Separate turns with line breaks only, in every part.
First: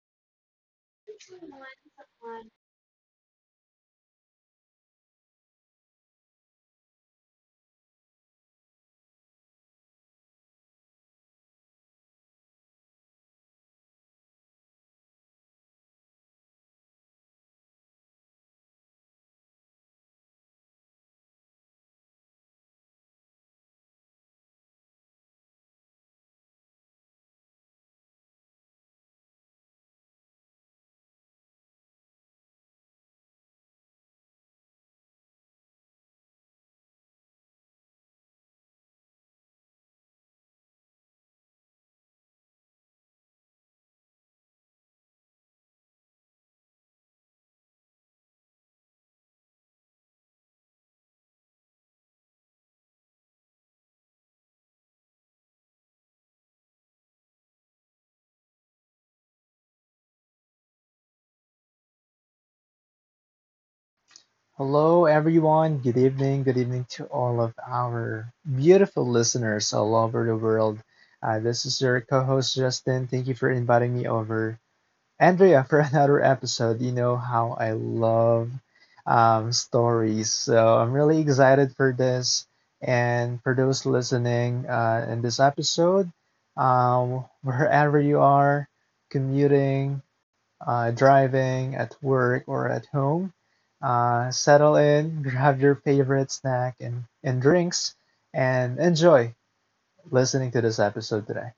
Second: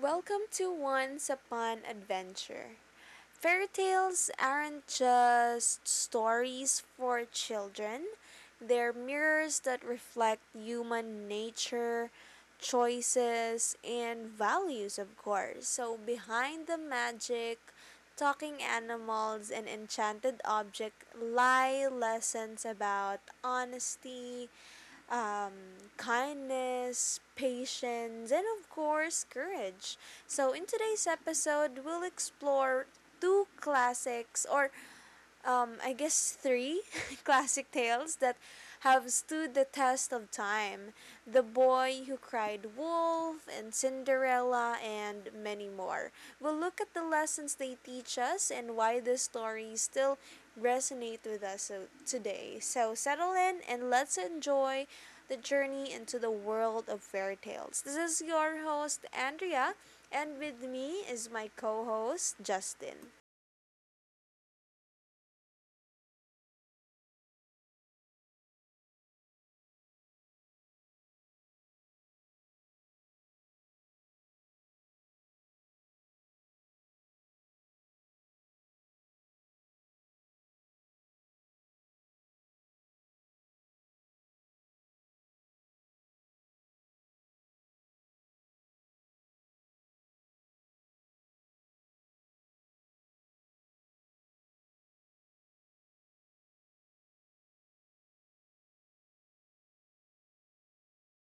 Welcome to Once Upon Adventure. Fairy tales aren't just stories for children, they're mirrors that reflect human nature, choices, and values, of course. So, behind the magic, talking animals, and enchanted objects lie lessons about honesty, um, kindness, patience, and of course, courage. So, in today's episode, we'll explore two classics or I guess three classic tales that have stood the test of time. The Boy Who Cried Wolf, and Cinderella, and many more. We'll look at the lessons they teach us and why these stories still resonate with us so, today. So settle in and let's enjoy the journey into the world of fairy tales. This is your host, Andrea, and with me is my co host, Justin.
Hello, everyone. Good evening. Good evening to all of our beautiful listeners all over the world. This is your co host, Justin. Thank you for inviting me over, Andrea, for another episode. You know how I love stories. So I'm really excited for this. And for those listening in this episode, wherever you are, commuting, driving, at work, or at home. Settle in, grab your favorite snack and drinks, and enjoy listening to this episode today.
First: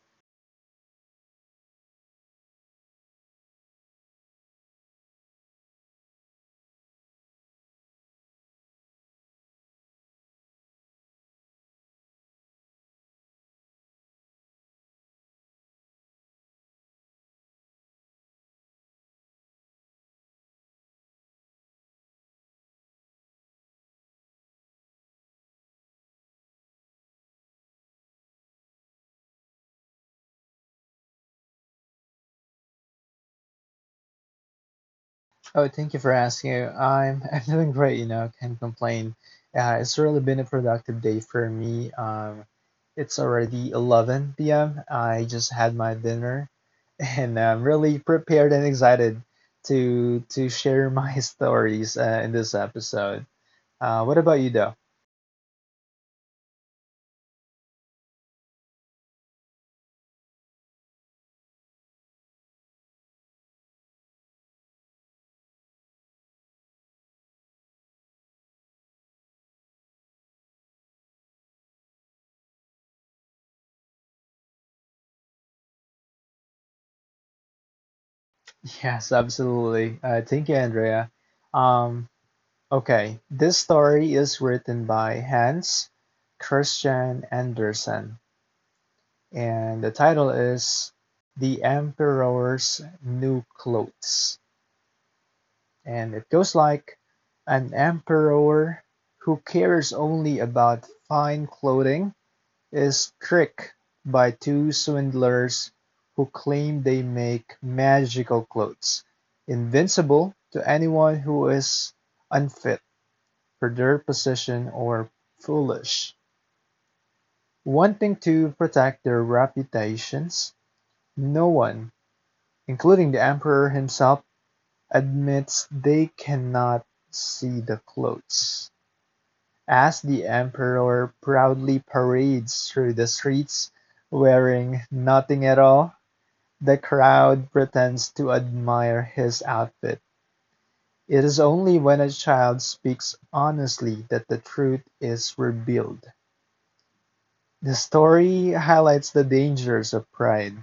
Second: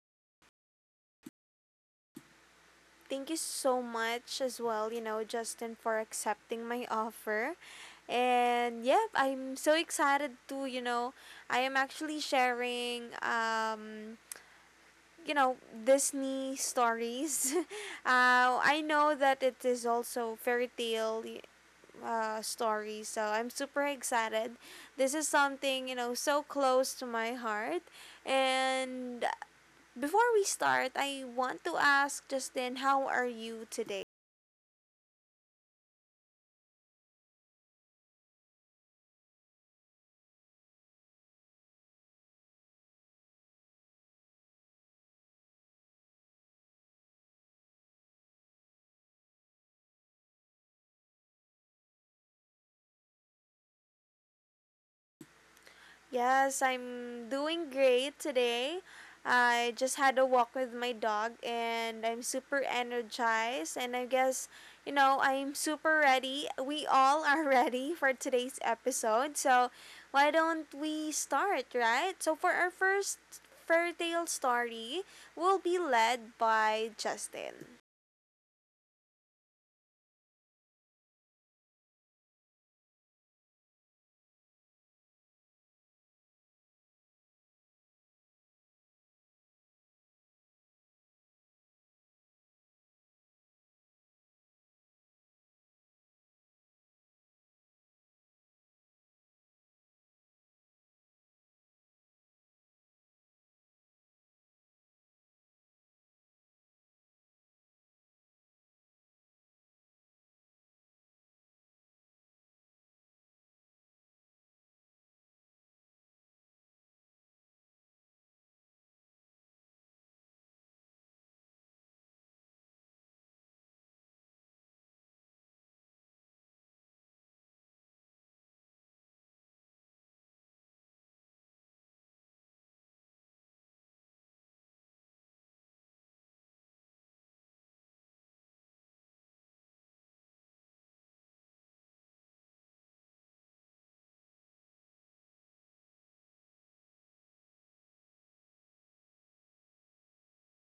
Thank you so much as well, you know, Justin, for accepting my offer. And yep, I'm so excited to, you know, I am actually sharing you know, Disney stories. I know that it is also stories, so I'm super excited. This is something, you know, so close to my heart. And before we start, I want to ask Justin, how are you today?
Oh, thank you for asking. I'm doing great, you know, can't complain. It's really been a productive day for me. It's already 11 p.m. I just had my dinner and I'm really prepared and excited to share my stories in this episode. What about you, though?
Yes, I'm doing great today. I just had a walk with my dog and I'm super energized and I guess, you know, I'm super ready. We all are ready for today's episode. So, why don't we start, right? So, for our first fairy tale story, we'll be led by Justin.
Yes, absolutely. Thank you, Andrea. Um, okay, this story is written by Hans Christian Andersen, and the title is The Emperor's New Clothes. And it goes like an emperor who cares only about fine clothing is tricked by two swindlers who claim they make magical clothes, invincible to anyone who is unfit for their position or foolish. Wanting to protect their reputations, no one, including the Emperor himself, admits they cannot see the clothes. As the Emperor proudly parades through the streets wearing nothing at all, the crowd pretends to admire his outfit. It is only when a child speaks honestly that the truth is revealed. The story highlights the dangers of pride,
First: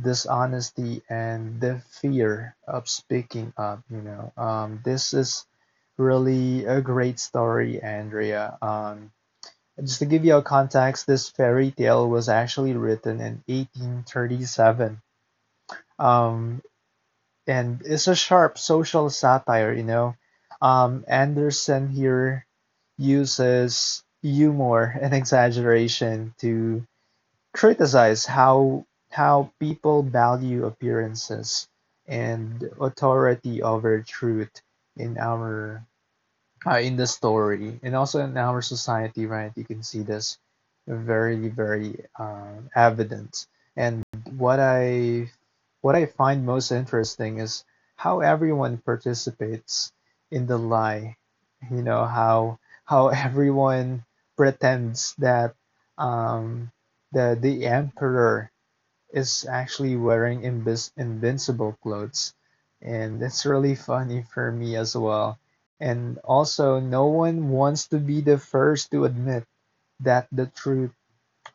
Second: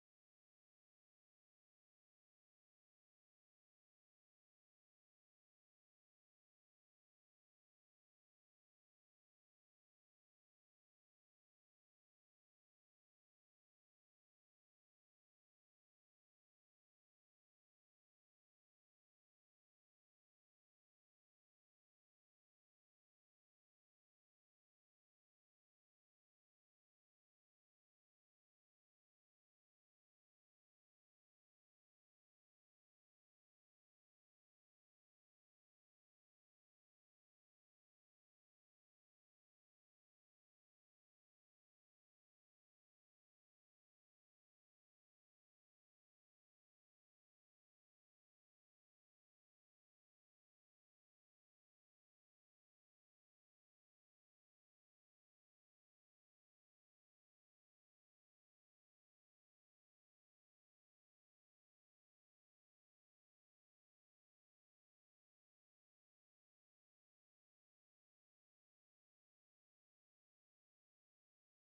dishonesty, and the fear of speaking up. You know, this is really a great story, Andrea. Just to give you a context, this fairy tale was actually written in 1837. Um, and it's a sharp social satire, you know. Anderson here uses humor and exaggeration to criticize how people value appearances and authority over truth in our in the story and also in our society, right? You can see this very evident. And what i what I find most interesting is how everyone participates in the lie. You know how everyone pretends that um, the emperor is actually wearing invincible clothes, and it's really funny for me as well. And also, no one wants to be the first to admit that the truth,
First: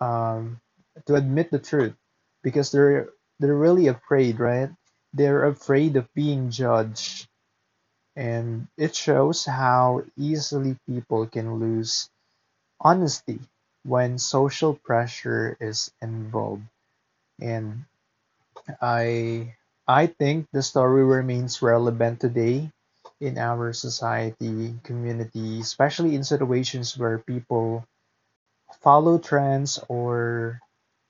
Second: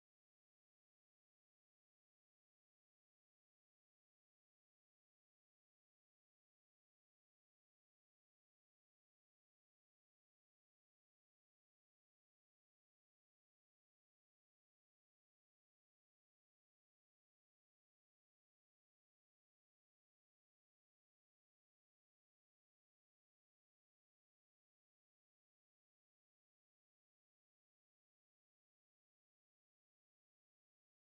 um, to admit the truth, because they're really afraid, right? They're afraid of being judged, and it shows how easily people can lose honesty when social pressure is involved. And I I think the story remains relevant today in our society, community, especially in situations where people follow trends or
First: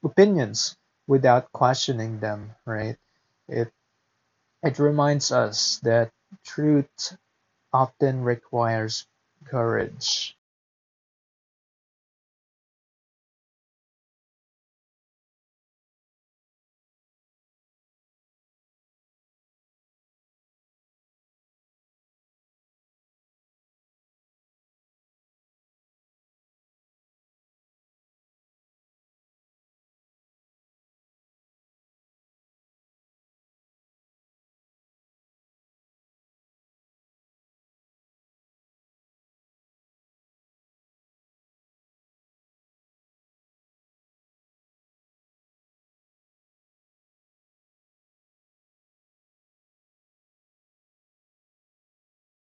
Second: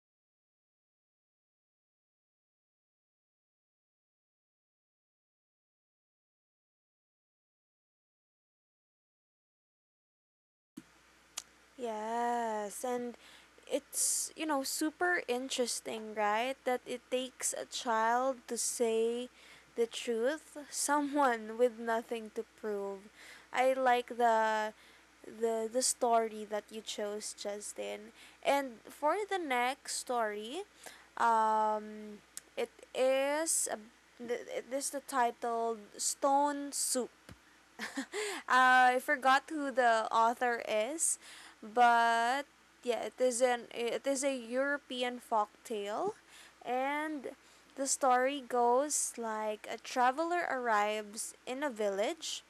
opinions without questioning them, right? It it reminds us that truth often requires courage.
Yes, and it's, you know, super interesting, right? That it takes a child to say the truth, someone with nothing to prove. I like the the story that you chose, Justin. And for the next story, um it is a, this the title Stone Soup. I forgot who the author is, but yeah, it is a European folk tale, and the story goes like a traveler arrives in a village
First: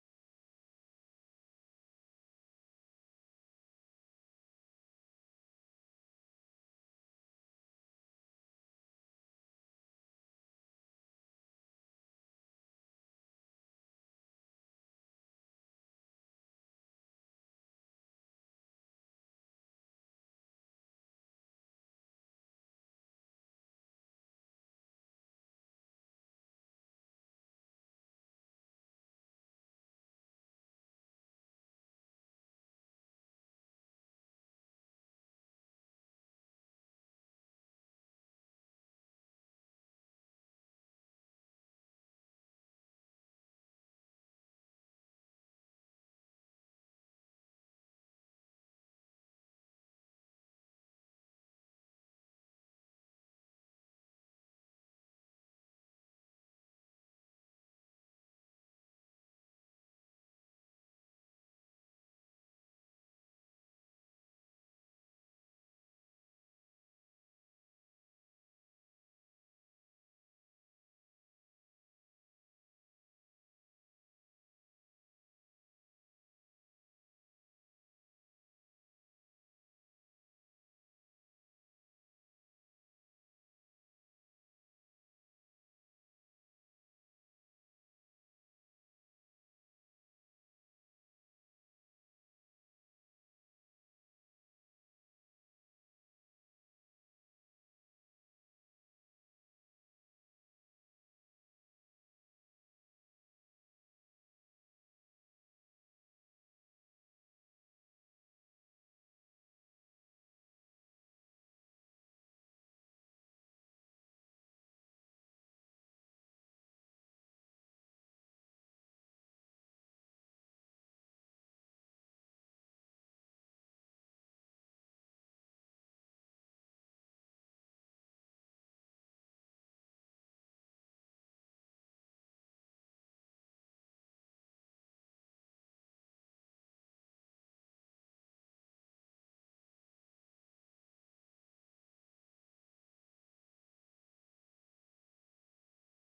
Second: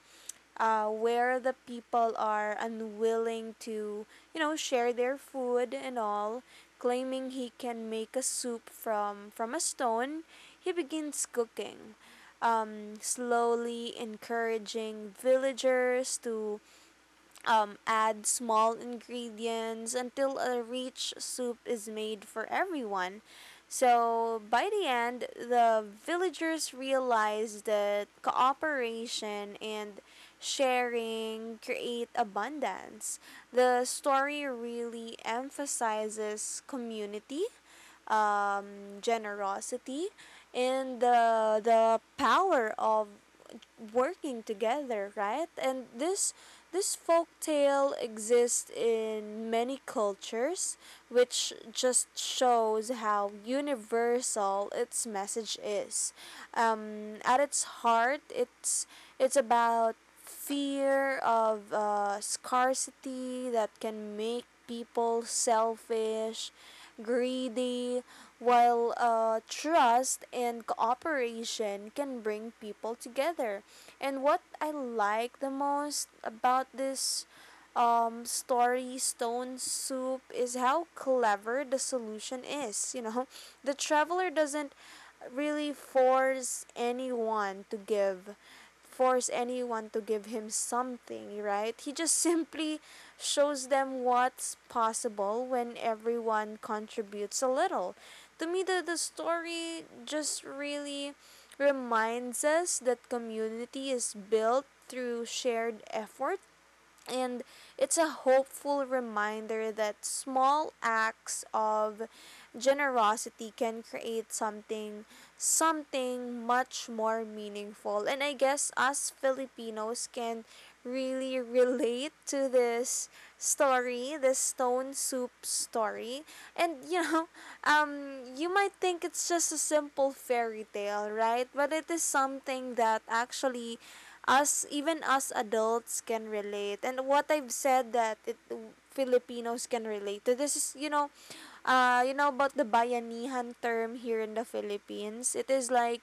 where the people are unwilling to, you know, share their food and all, claiming he can make a soup from a stone. He begins cooking, slowly encouraging villagers to add small ingredients until a rich soup is made for everyone. So, by the end, the villagers realized that cooperation and sharing create abundance. The story really emphasizes community, generosity, and the power of working together, right? And this folk tale exists in many cultures, which just shows how universal its message is. At its heart, it's about fear of scarcity that can make people selfish, greedy, while trust and cooperation can bring people together. And what I like the most about this story Stone Soup is how clever the solution is. You know, the traveler doesn't really force anyone to give force anyone to give him something, right? He just simply shows them what's possible when everyone contributes a little. To me, the story just really reminds us that community is built through shared effort, and it's a hopeful reminder that small acts of generosity can create something much more meaningful. And I guess us Filipinos can really relate to this story, this Stone Soup story. And you know, you might think it's just a simple fairy tale, right? But it is something that actually us, even us adults, can relate. And what I've said that it Filipinos can relate to this is, you know, you know, about the bayanihan term here in the Philippines. It is like,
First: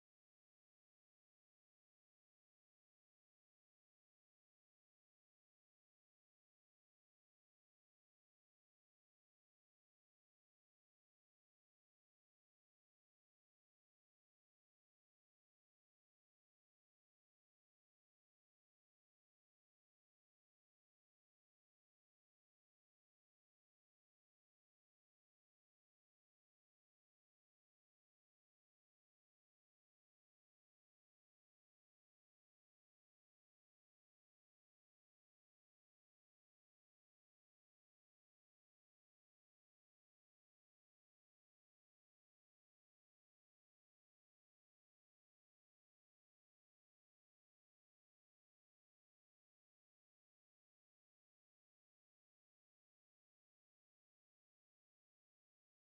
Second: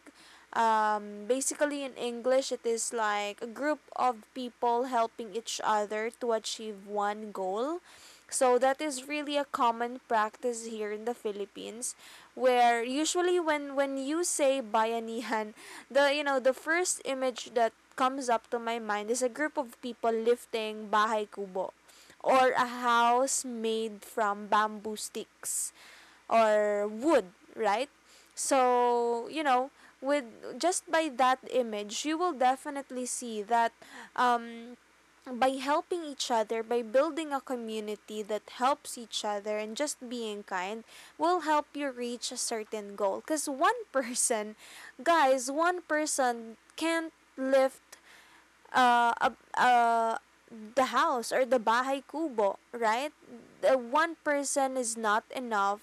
basically in English, it is like a group of people helping each other to achieve one goal. So that is really a common practice here in the Philippines, where usually when you say bayanihan, the, you know, the first image that comes up to my mind is a group of people lifting bahay kubo, or a house made from bamboo sticks or wood, right? So, you know, with just by that image, you will definitely see that, um, by helping each other, by building a community that helps each other and just being kind, will help you reach a certain goal. Because one person, guys, one person can't lift uh, ab- uh, the house or the bahay kubo, right? The one person is not enough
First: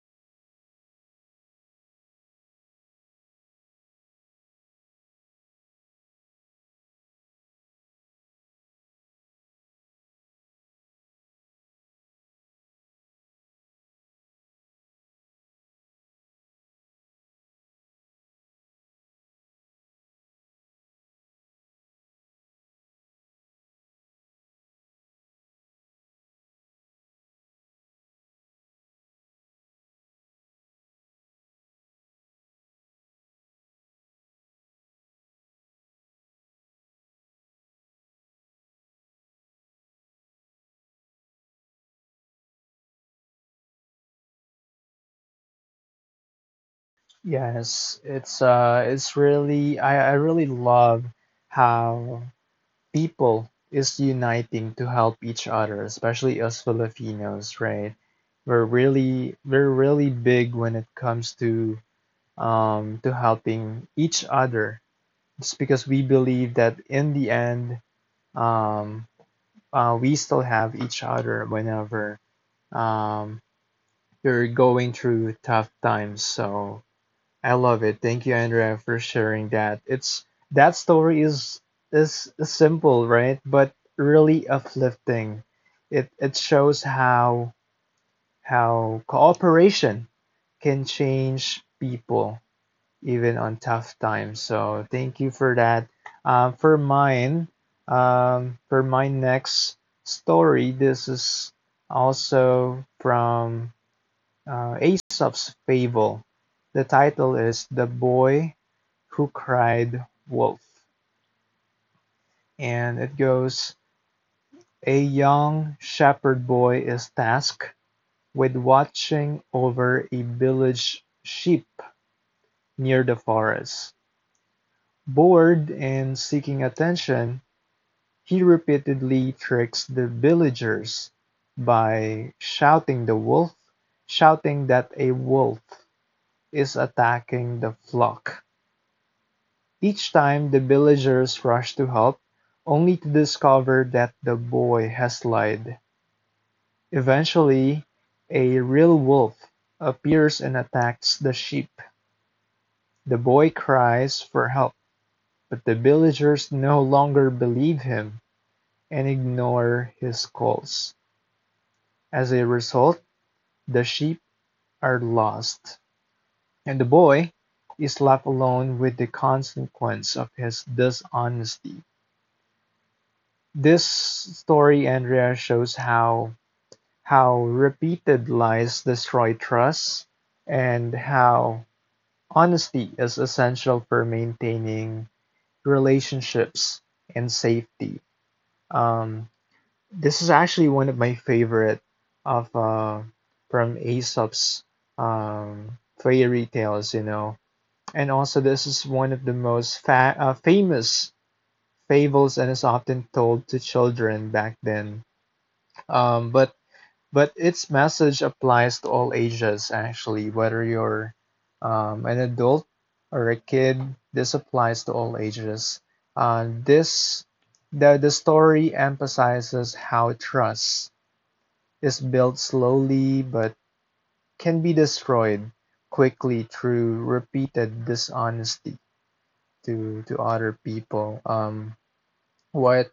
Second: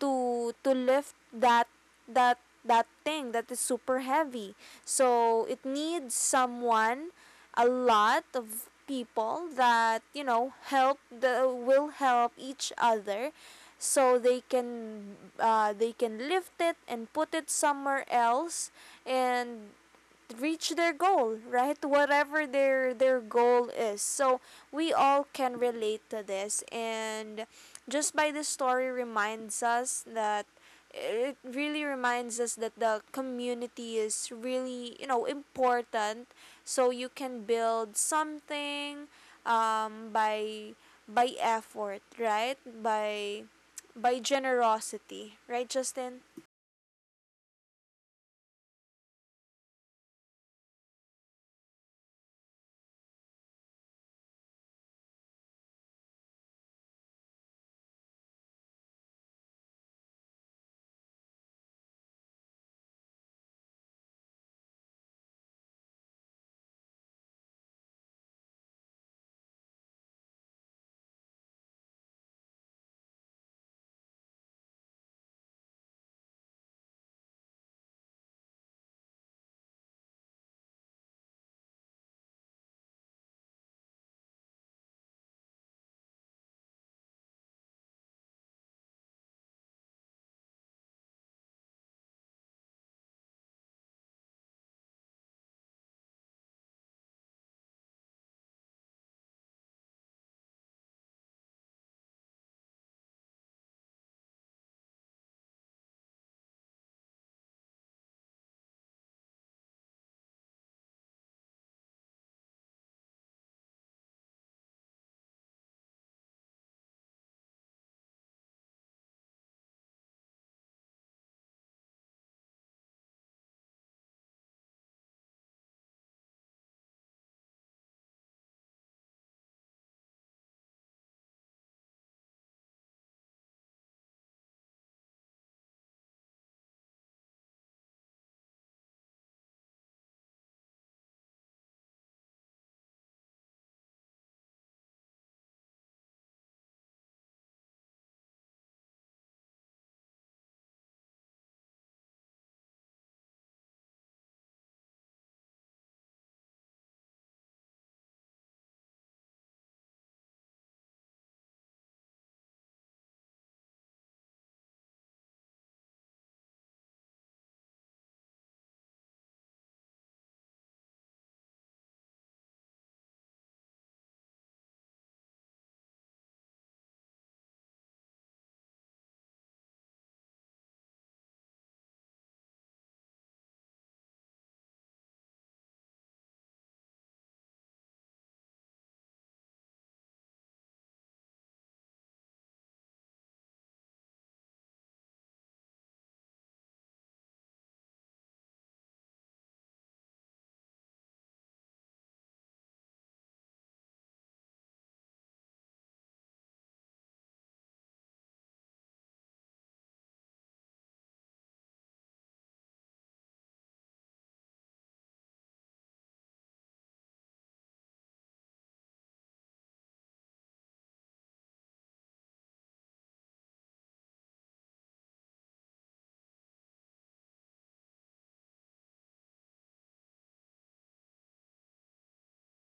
to lift that that thing that is super heavy. So it needs someone, a lot of people that, you know, help the will help each other so they can lift it and put it somewhere else and reach their goal, right? Whatever their goal is. So we all can relate to this, and just by this story reminds us that, it really reminds us that the community is really, you know, important, so you can build something, um, by by effort, right? By generosity, right, Justin?
Yes, it's it's really, I really love how people is uniting to help each other, especially us Filipinos, right? We're really big when it comes to helping each other. It's because we believe that in the end, um, we still have each other whenever um you're going through tough times. So I love it. Thank you, Andrea, for sharing that. It's that story is simple, right? But really uplifting. It shows how cooperation can change people even on tough times. So thank you for that. For mine, for my next story, this is also from Aesop's Fable. The title is The Boy Who Cried Wolf, and it goes: a young shepherd boy is tasked with watching over a village sheep near the forest. Bored and seeking attention, he repeatedly tricks the villagers by shouting that a wolf is attacking the flock. Each time the villagers rush to help, only to discover that the boy has lied. Eventually, a real wolf appears and attacks the sheep. The boy cries for help, but the villagers no longer believe him and ignore his calls. As a result, the sheep are lost, and the boy is left alone with the consequence of his dishonesty. This story, Andrea, shows how repeated lies destroy trust and how honesty is essential for maintaining relationships and safety. Um, this is actually one of my favorite of from Aesop's fairy tales, you know. And also, this is one of the most famous fables and is often told to children back then. Um, but But its message applies to all ages, actually, whether you're an adult or a kid, this applies to all ages. This The story emphasizes how trust is built slowly but can be destroyed quickly through repeated dishonesty to other people. What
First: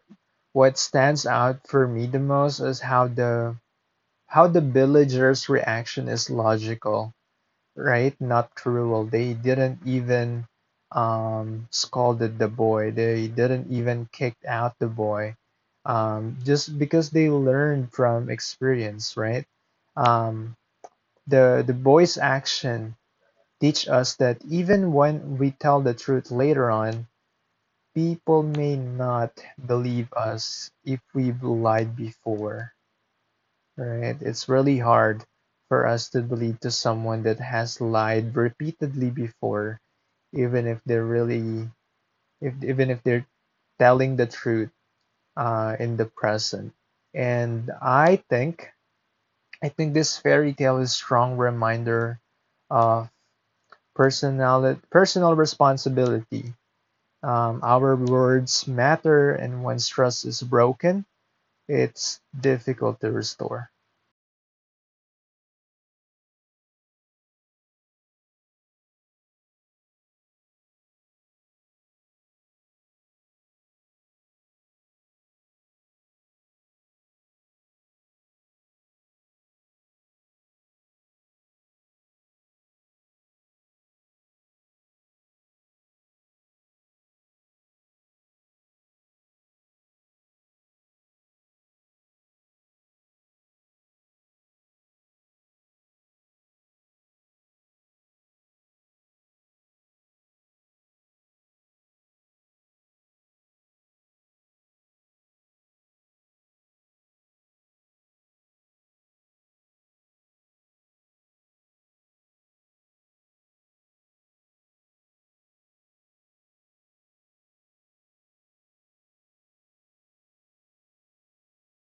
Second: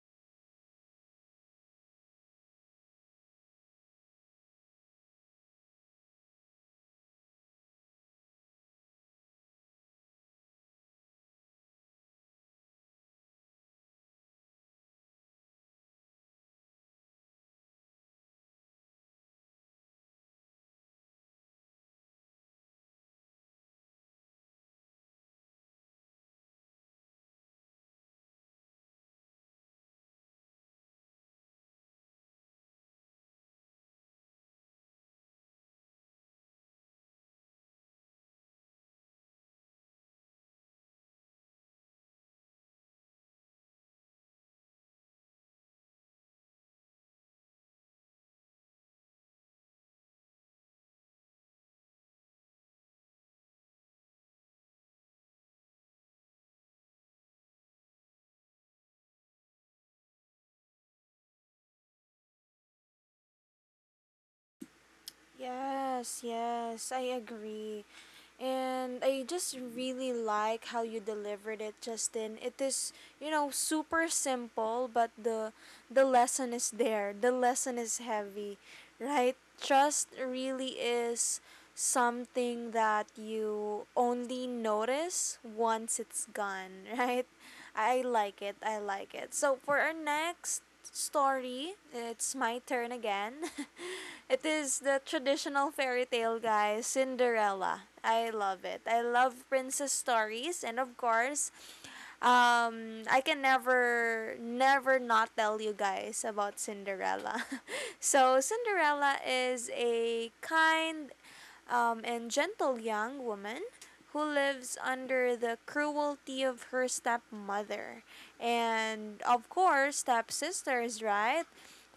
what stands out for me the most is how the villagers' reaction is logical, right? Not cruel. They didn't even scolded the boy. They didn't even kick out the boy, just because they learned from experience, right? Um, the boy's action teach us that even when we tell the truth later on, people may not believe us if we've lied before. Right. It's really hard for us to believe to someone that has lied repeatedly before, even if they're really, if even if they're telling the truth in the present. And I think this fairy tale is strong reminder of personal responsibility. Our words matter, and once trust is broken, it's difficult to restore.
Yes, yes, I agree. And I just really like how you delivered it, Justin. It is, you know, super simple, but the lesson is there. The lesson is heavy, right? Trust really is something that you only notice once it's gone, right? I like it. I like it. So for our next story, it's my turn again. It is the traditional fairy tale, guys, Cinderella. I love it. I love princess stories, and of course, I can never, never not tell you guys about Cinderella. So, Cinderella is a kind and gentle young woman who lives under the cruelty of her stepmother and, of course, stepsisters, right?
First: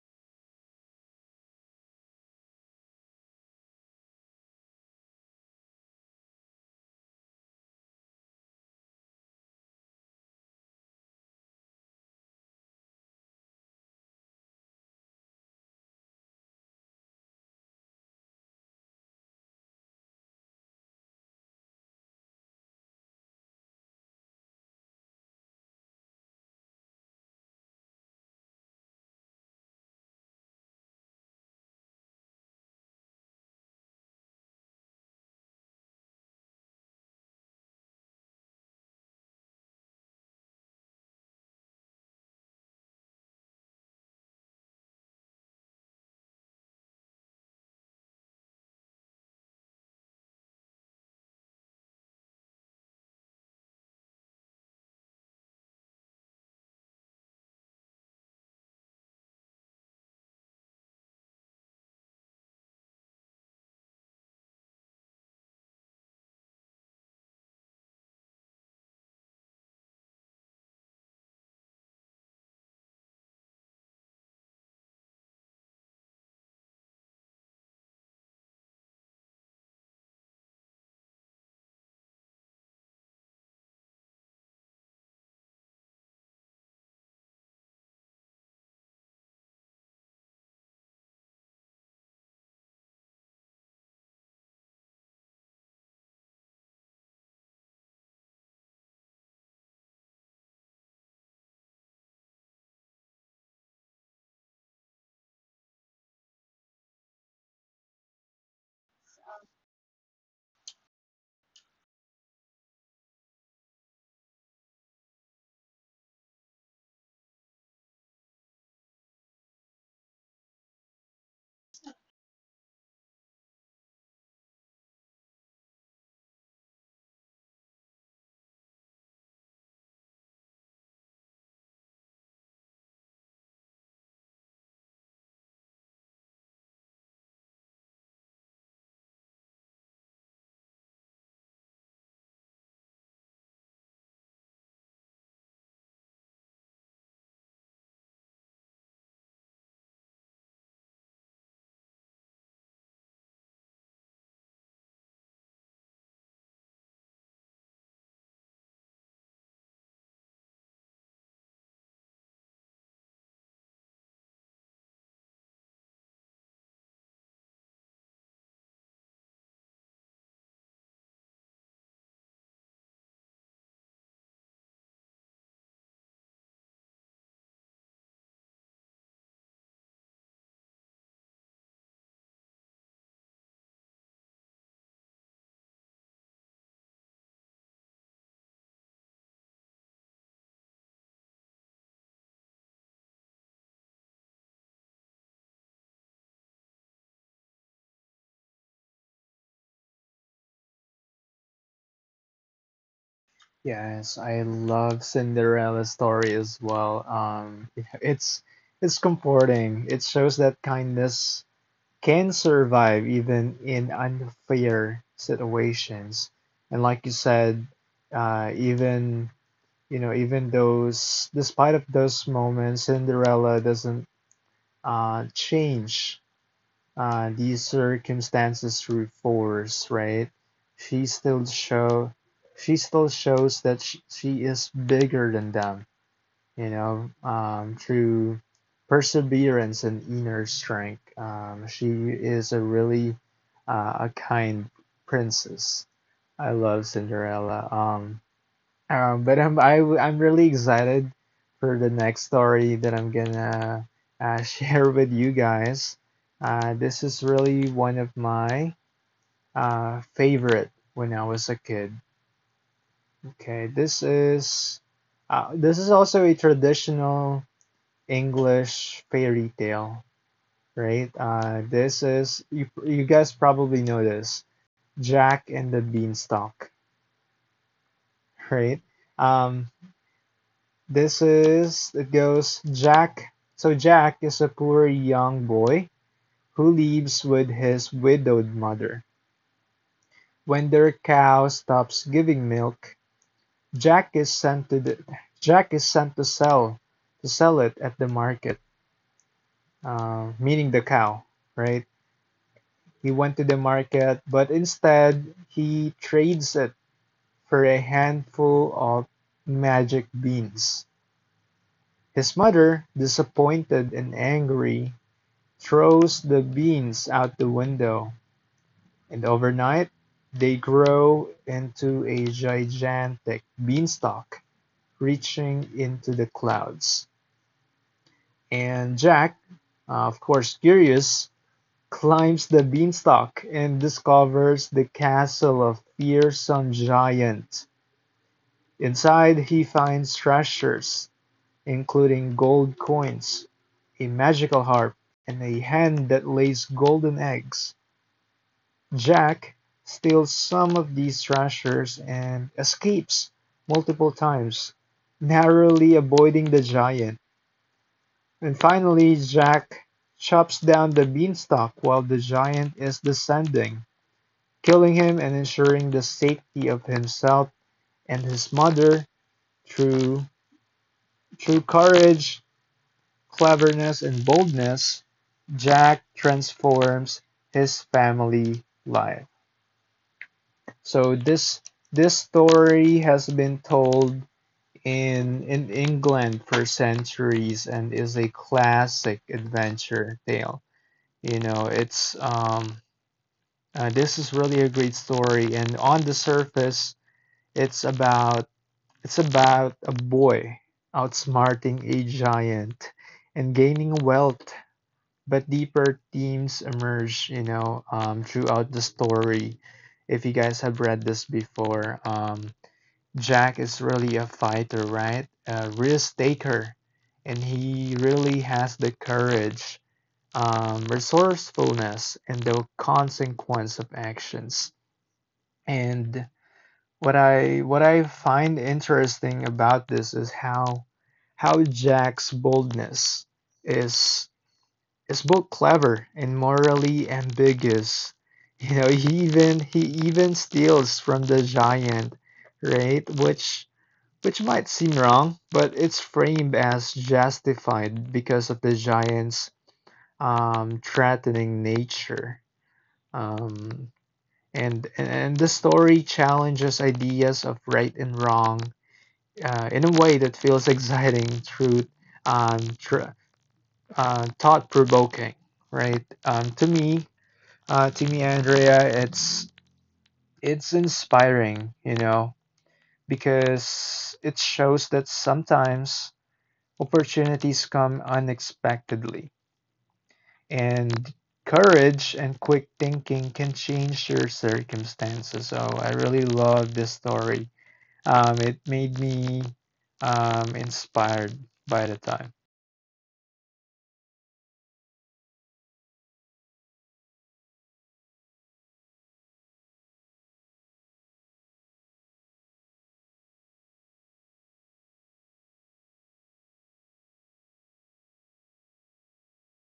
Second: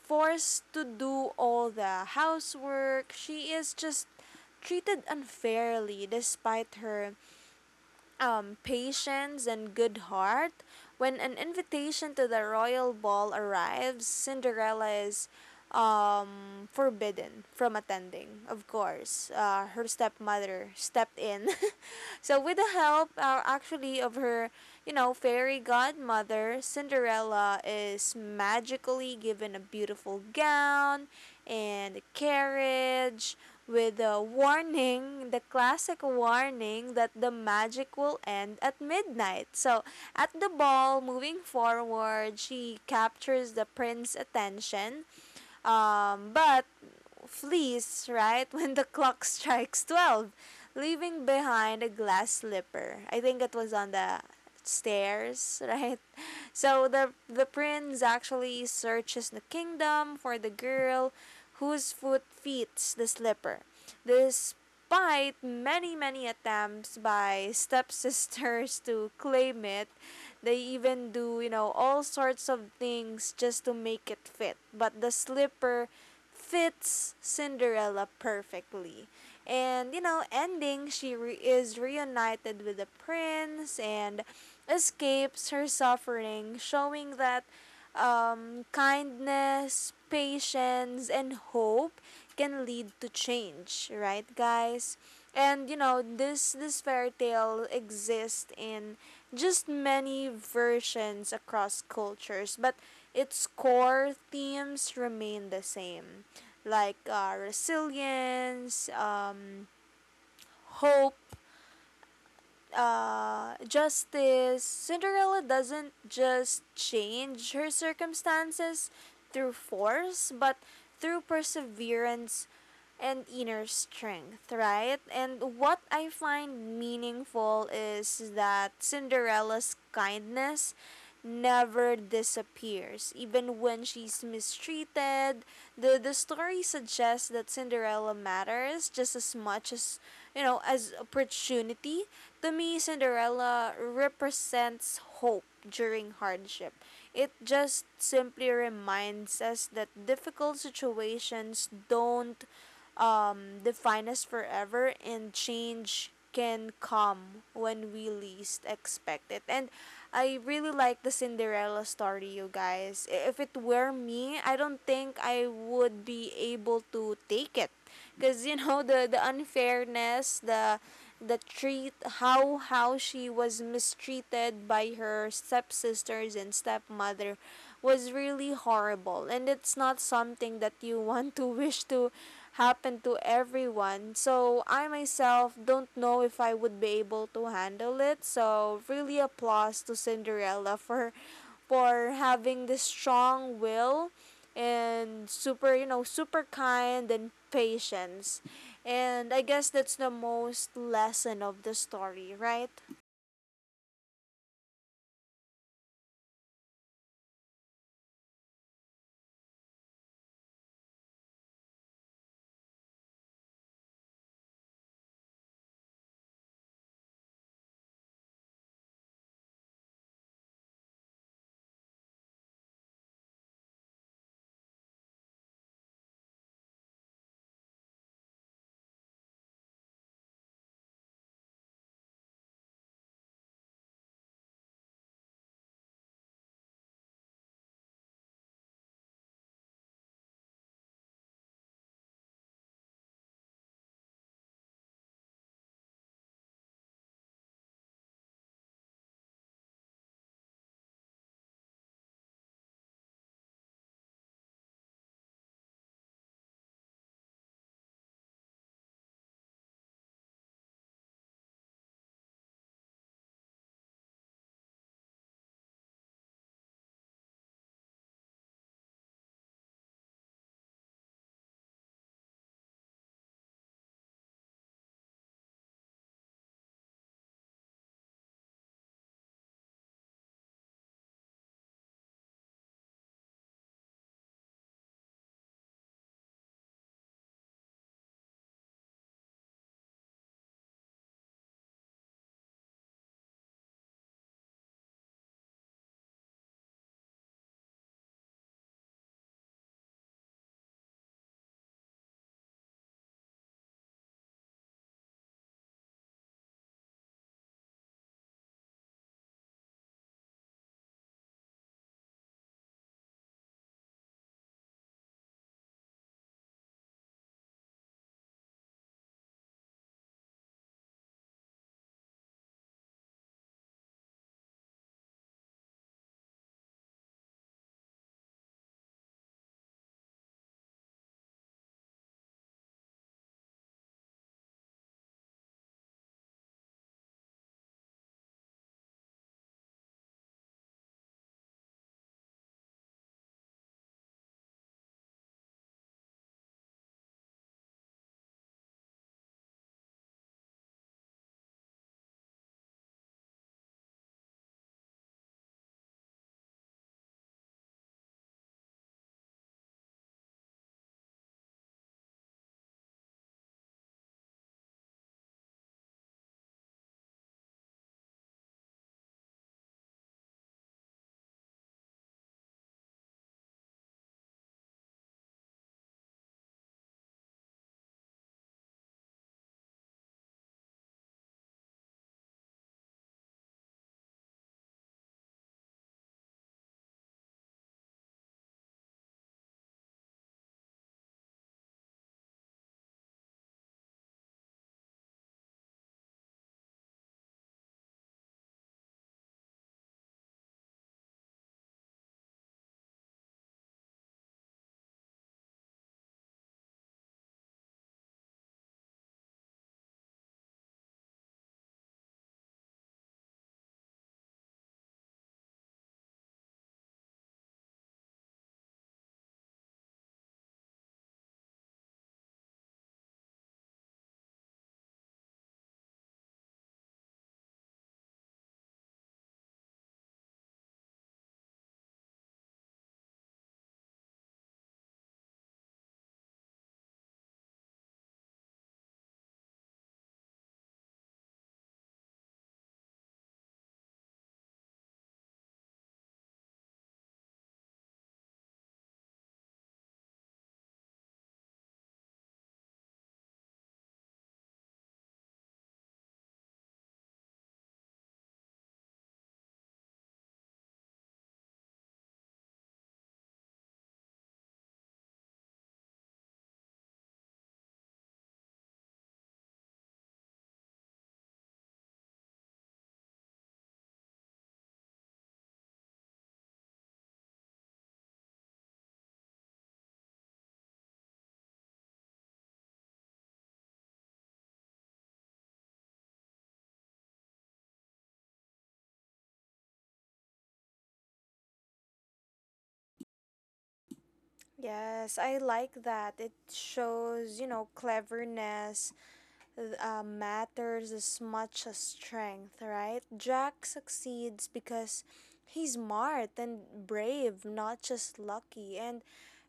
Forced to do all the housework. She is just treated unfairly despite her patience and good heart. When an invitation to the royal ball arrives, Cinderella is forbidden from attending. Of course, her stepmother stepped in. So with the help actually of her, you know, fairy godmother, Cinderella is magically given a beautiful gown and a carriage with a warning, the classic warning that the magic will end at midnight. So at the ball, moving forward, she captures the prince's attention. But flees, right, when the clock strikes 12, leaving behind a glass slipper. I think it was on the stairs, right? So the prince actually searches the kingdom for the girl whose foot fits the slipper. Despite many many attempts by stepsisters to claim it, they even do, you know, all sorts of things just to make it fit. But the slipper fits Cinderella perfectly. And you know, ending, is reunited with the prince and escapes her suffering, showing that kindness, patience, and hope can lead to change, right, guys? And you know, this fairy tale exists in just many versions across cultures, but its core themes remain the same, like resilience, hope, justice. Cinderella doesn't just change her circumstances through force, but through perseverance and inner strength, right? And what I find meaningful is that Cinderella's kindness never disappears. Even when she's mistreated, the story suggests that Cinderella matters just as much as, you know, as opportunity. To me, Cinderella represents hope during hardship. It just simply reminds us that difficult situations don't define us forever, and change can come when we least expect it. And I really like the Cinderella story, you guys. If it were me, I don't think I would be able to take it, because you know the unfairness, the treat, how she was mistreated by her stepsisters and stepmother was really horrible, and it's not something that you want to wish to happen to everyone. So I myself don't know if I would be able to handle it. So really applause to Cinderella for having this strong will, and super, you know, super kind and patience. And I guess that's the most lesson of the story, right?
Yes, I love Cinderella story as well. It's it's comforting. It shows that kindness can survive even in unfair situations. And like you said, even you know, even those, despite of those moments, Cinderella doesn't change these circumstances through force, right? She still show, she still shows that she is bigger than them, you know, through perseverance and inner strength. She is a really a kind princess. I love Cinderella. But I am really excited for the next story that I'm gonna share with you guys. This is really one of my favorite when I was a kid. Okay, this is also a traditional English fairy tale, right? This is you guys probably know this, Jack and the Beanstalk, right? Um, This is, it goes, Jack. So Jack is a poor young boy who lives with his widowed mother. When their cow stops giving milk, Jack is sent to the, Jack is sent to sell it at the market, meaning the cow, right? He went to the market, but instead he trades it for a handful of magic beans. His mother, disappointed and angry, throws the beans out the window, and overnight, they grow into a gigantic beanstalk reaching into the clouds. And Jack, of course curious, climbs the beanstalk and discovers the castle of fearsome giant. Inside, he finds treasures, including gold coins, a magical harp, and a hen that lays golden eggs. Jack steals some of these treasures and escapes multiple times, narrowly avoiding the giant. And finally, Jack chops down the beanstalk while the giant is descending, killing him and ensuring the safety of himself and his mother through courage, cleverness, and boldness. Jack transforms his family life. So this story has been told in England for centuries and is a classic adventure tale. You know, it's this is really a great story, and on the surface it's about it's about a boy outsmarting a giant and gaining wealth, but deeper themes emerge, you know, throughout the story if you guys have read this before. Jack is really a fighter, right? A risk taker, and he really has the courage, resourcefulness, and the consequence of actions. And what I find interesting about this is how Jack's boldness is is both clever and morally ambiguous. You know, he even steals from the giant, right? Which might seem wrong, but it's framed as justified because of the giant's threatening nature. Um, and the story challenges ideas of right and wrong in a way that feels exciting, um, tr- thought-provoking. Right? To me, Andrea, it's inspiring. You know, because it shows that sometimes opportunities come unexpectedly, and courage and quick thinking can change your circumstances. So I really love this story. It made me inspired by the time.
Yes, I like that. It shows, you know, cleverness matters as much as strength, right? Jack succeeds because he's smart and brave, not just lucky. And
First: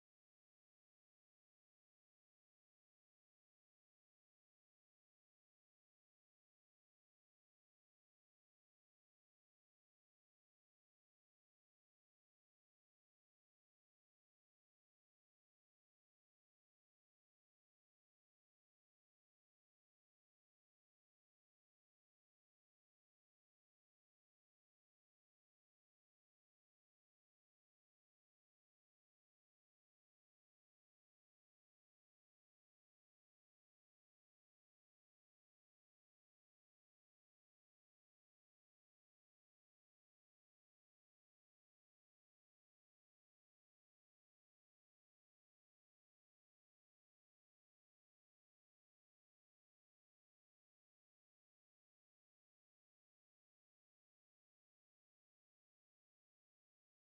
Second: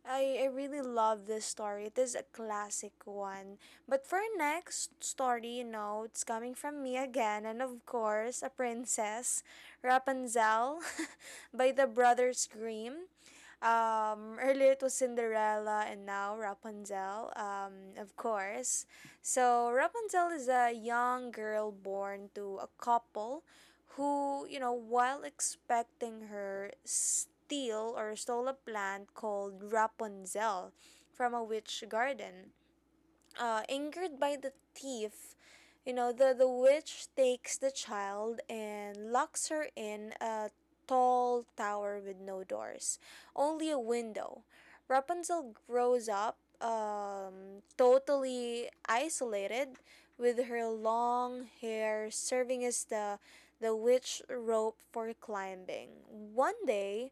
I really love this story. It is a classic one. But for our next story, you know, it's coming from me again, and of course, a princess, Rapunzel, by the Brothers Grimm. Earlier it was Cinderella, and now Rapunzel. Of course, so Rapunzel is a young girl born to a couple who, you know, while expecting her, steal or stole a plant called Rapunzel from a witch garden. Angered by the thief, you know, the witch takes the child and locks her in a tall tower with no doors, only a window. Rapunzel grows up totally isolated, with her long hair serving as the witch rope for climbing. One day,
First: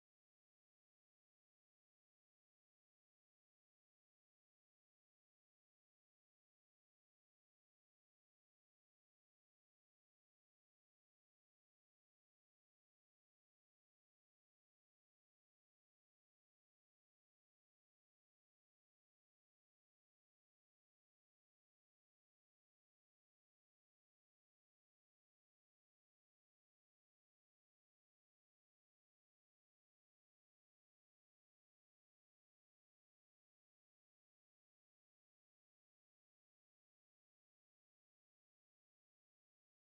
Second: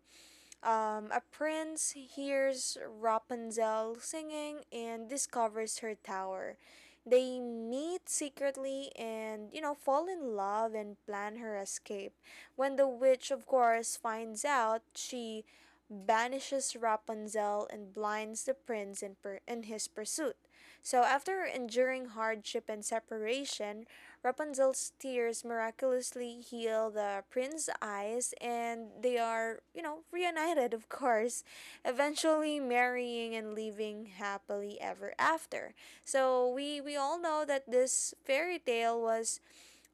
a prince hears Rapunzel singing and discovers her tower. They meet secretly and, you know, fall in love and plan her escape. When the witch, of course, finds out, she banishes Rapunzel and blinds the prince in, in his pursuit. So, after enduring hardship and separation, Rapunzel's tears miraculously heal the prince's eyes, and they are, reunited, of course, eventually marrying and living happily ever after. So we all know that this fairy tale was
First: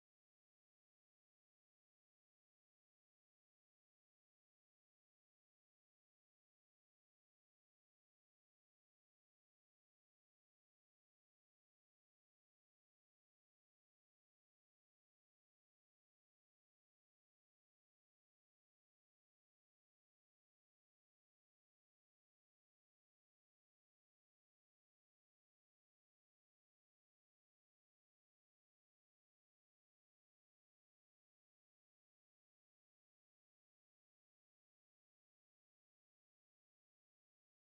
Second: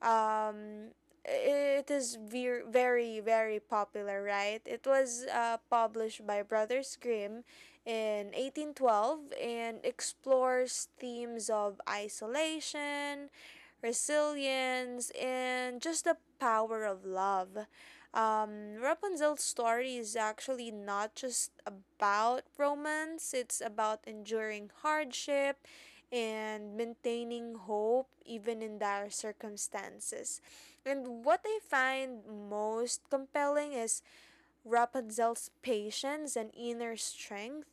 um it is ve very very popular, right? It was published by brothers grimm in 1812 and explores themes of isolation, resilience, and just the power of love. Rapunzel's story is actually not just about romance, it's about enduring hardship and maintaining hope even in dire circumstances. And what I find most compelling is Rapunzel's patience and inner strength.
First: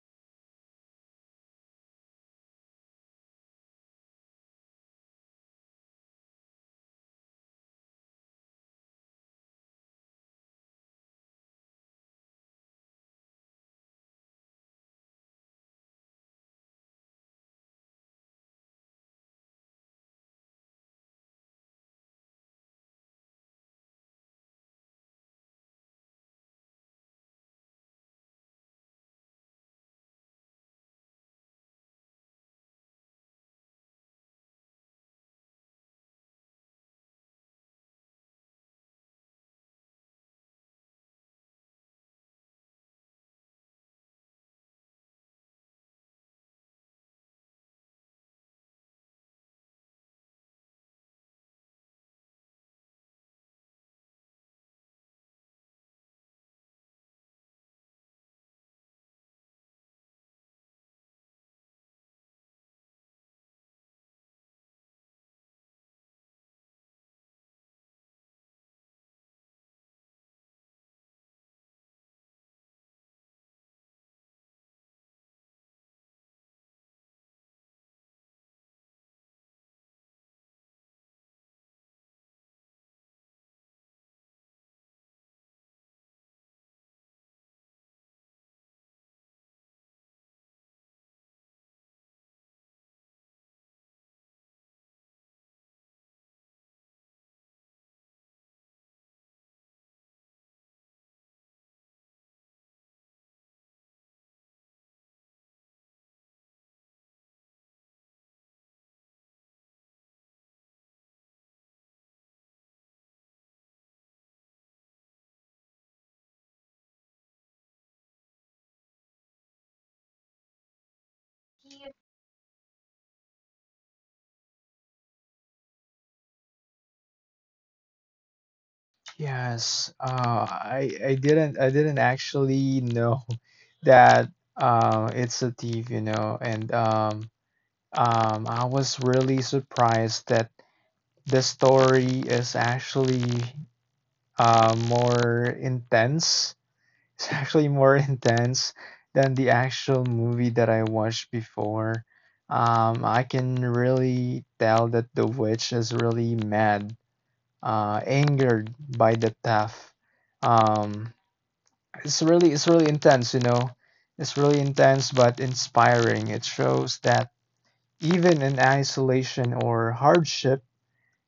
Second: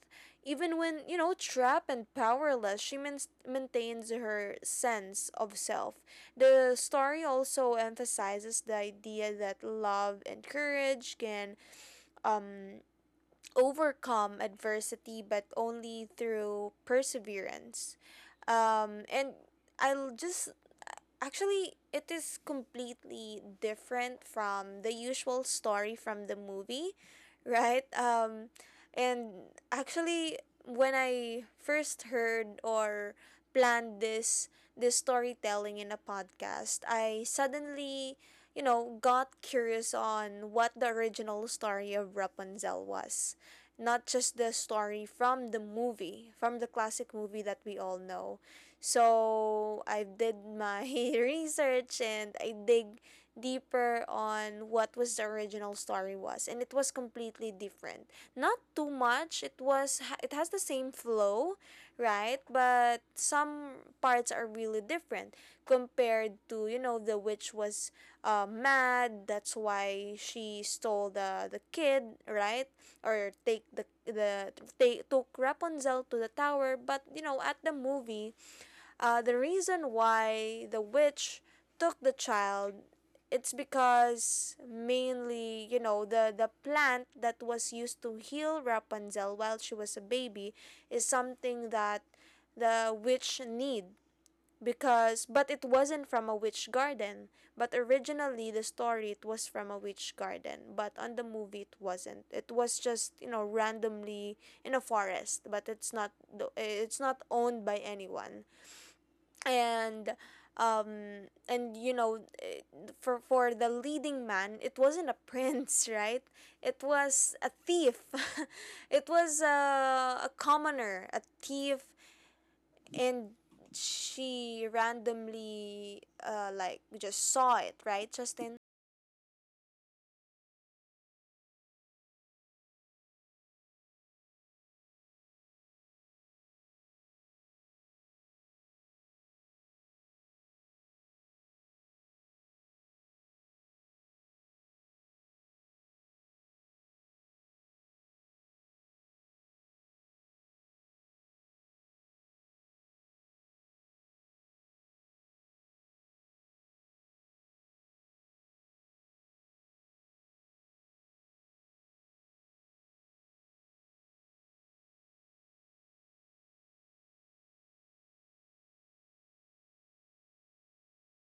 Even when, trapped and powerless, maintains her sense of self. The story also emphasizes the idea that love and courage can um overcome adversity, but only through perseverance. And I l- just Actually, it is completely different from the usual story, from the movie, right? And actually, when I first heard or planned this storytelling in a podcast, I suddenly, got curious on what the original story of Rapunzel was, not just the story from the movie, from the classic movie that we all know. So I did my research and I dig deeper on what was the original story was, and it was completely different. Not too much, it has the same flow, right? But some parts are really different compared to, the witch was mad, that's why she stole the kid, right? Or take they took Rapunzel to the tower. But you know, at the movie, the reason why the witch took the child, it's because mainly, the plant that was used to heal Rapunzel while she was a baby is something that the witch need, because but it wasn't from a witch garden. But originally the story, it was from a witch garden, but on the movie it wasn't. It was just, you know, randomly in a forest, but it's not it's not owned by anyone. And um and you know eh, for the leading man, it wasn't a prince, right? It was a thief. It was a commoner, a thief. And she randomly like just saw it, right, justin?
Yes, I didn't I didn't actually know that it's a thief, you know, and I was really surprised that the story is actually more intense. It's actually more intense than the actual movie that I watched before. I can really tell that the witch is really mad, angered by the theft. Um, it's really intense, you know. It's really intense but inspiring. It shows that even in isolation or hardship,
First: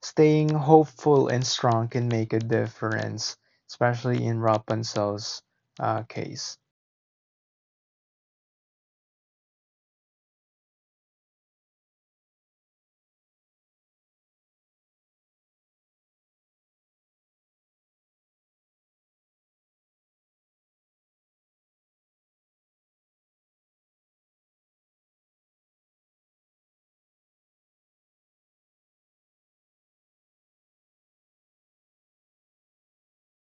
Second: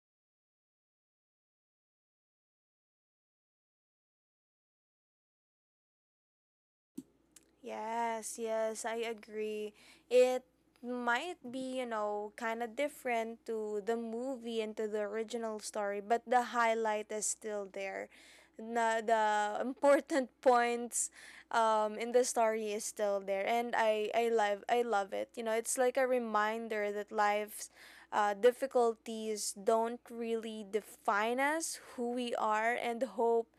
staying hopeful and strong can make a difference, especially in Rapunzel's case.
Yes, yes, I agree. It might be, you know, kind of different to the movie and to the original story, but the highlight is still there. Na, the important points, in the story is still there, and I love it. You know, it's like a reminder that life's difficulties don't really define us, who we are, and hope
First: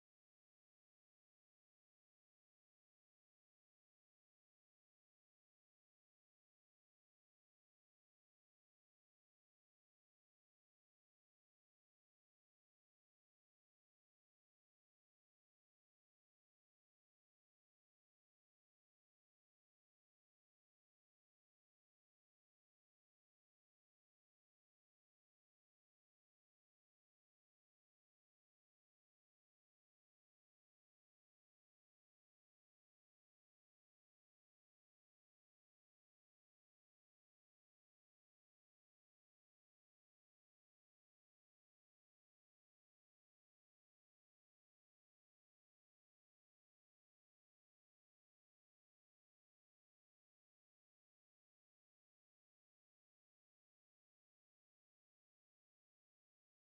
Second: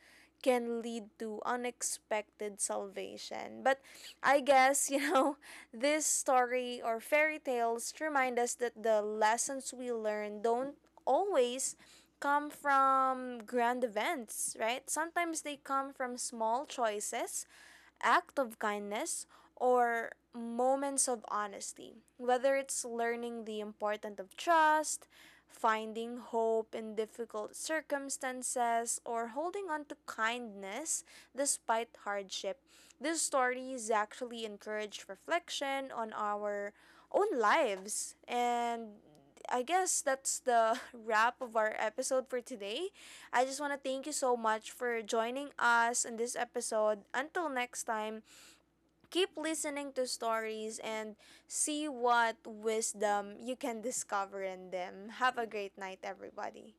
can lead to unexpected salvation. But I guess, you know, this story or fairy tales remind us that the lessons we learn don't always come from grand events, right? Sometimes they come from small choices, act of kindness, or moments of honesty. Whether it's learning the importance of trust, finding hope in difficult circumstances, or holding on to kindness despite hardship. These stories actually encourage reflection on our own lives. And I guess that's the wrap of our episode for today. I just want to thank you so much for joining us in this episode. Until next time, keep listening to stories and see what wisdom you can discover in them. Have a great night, everybody.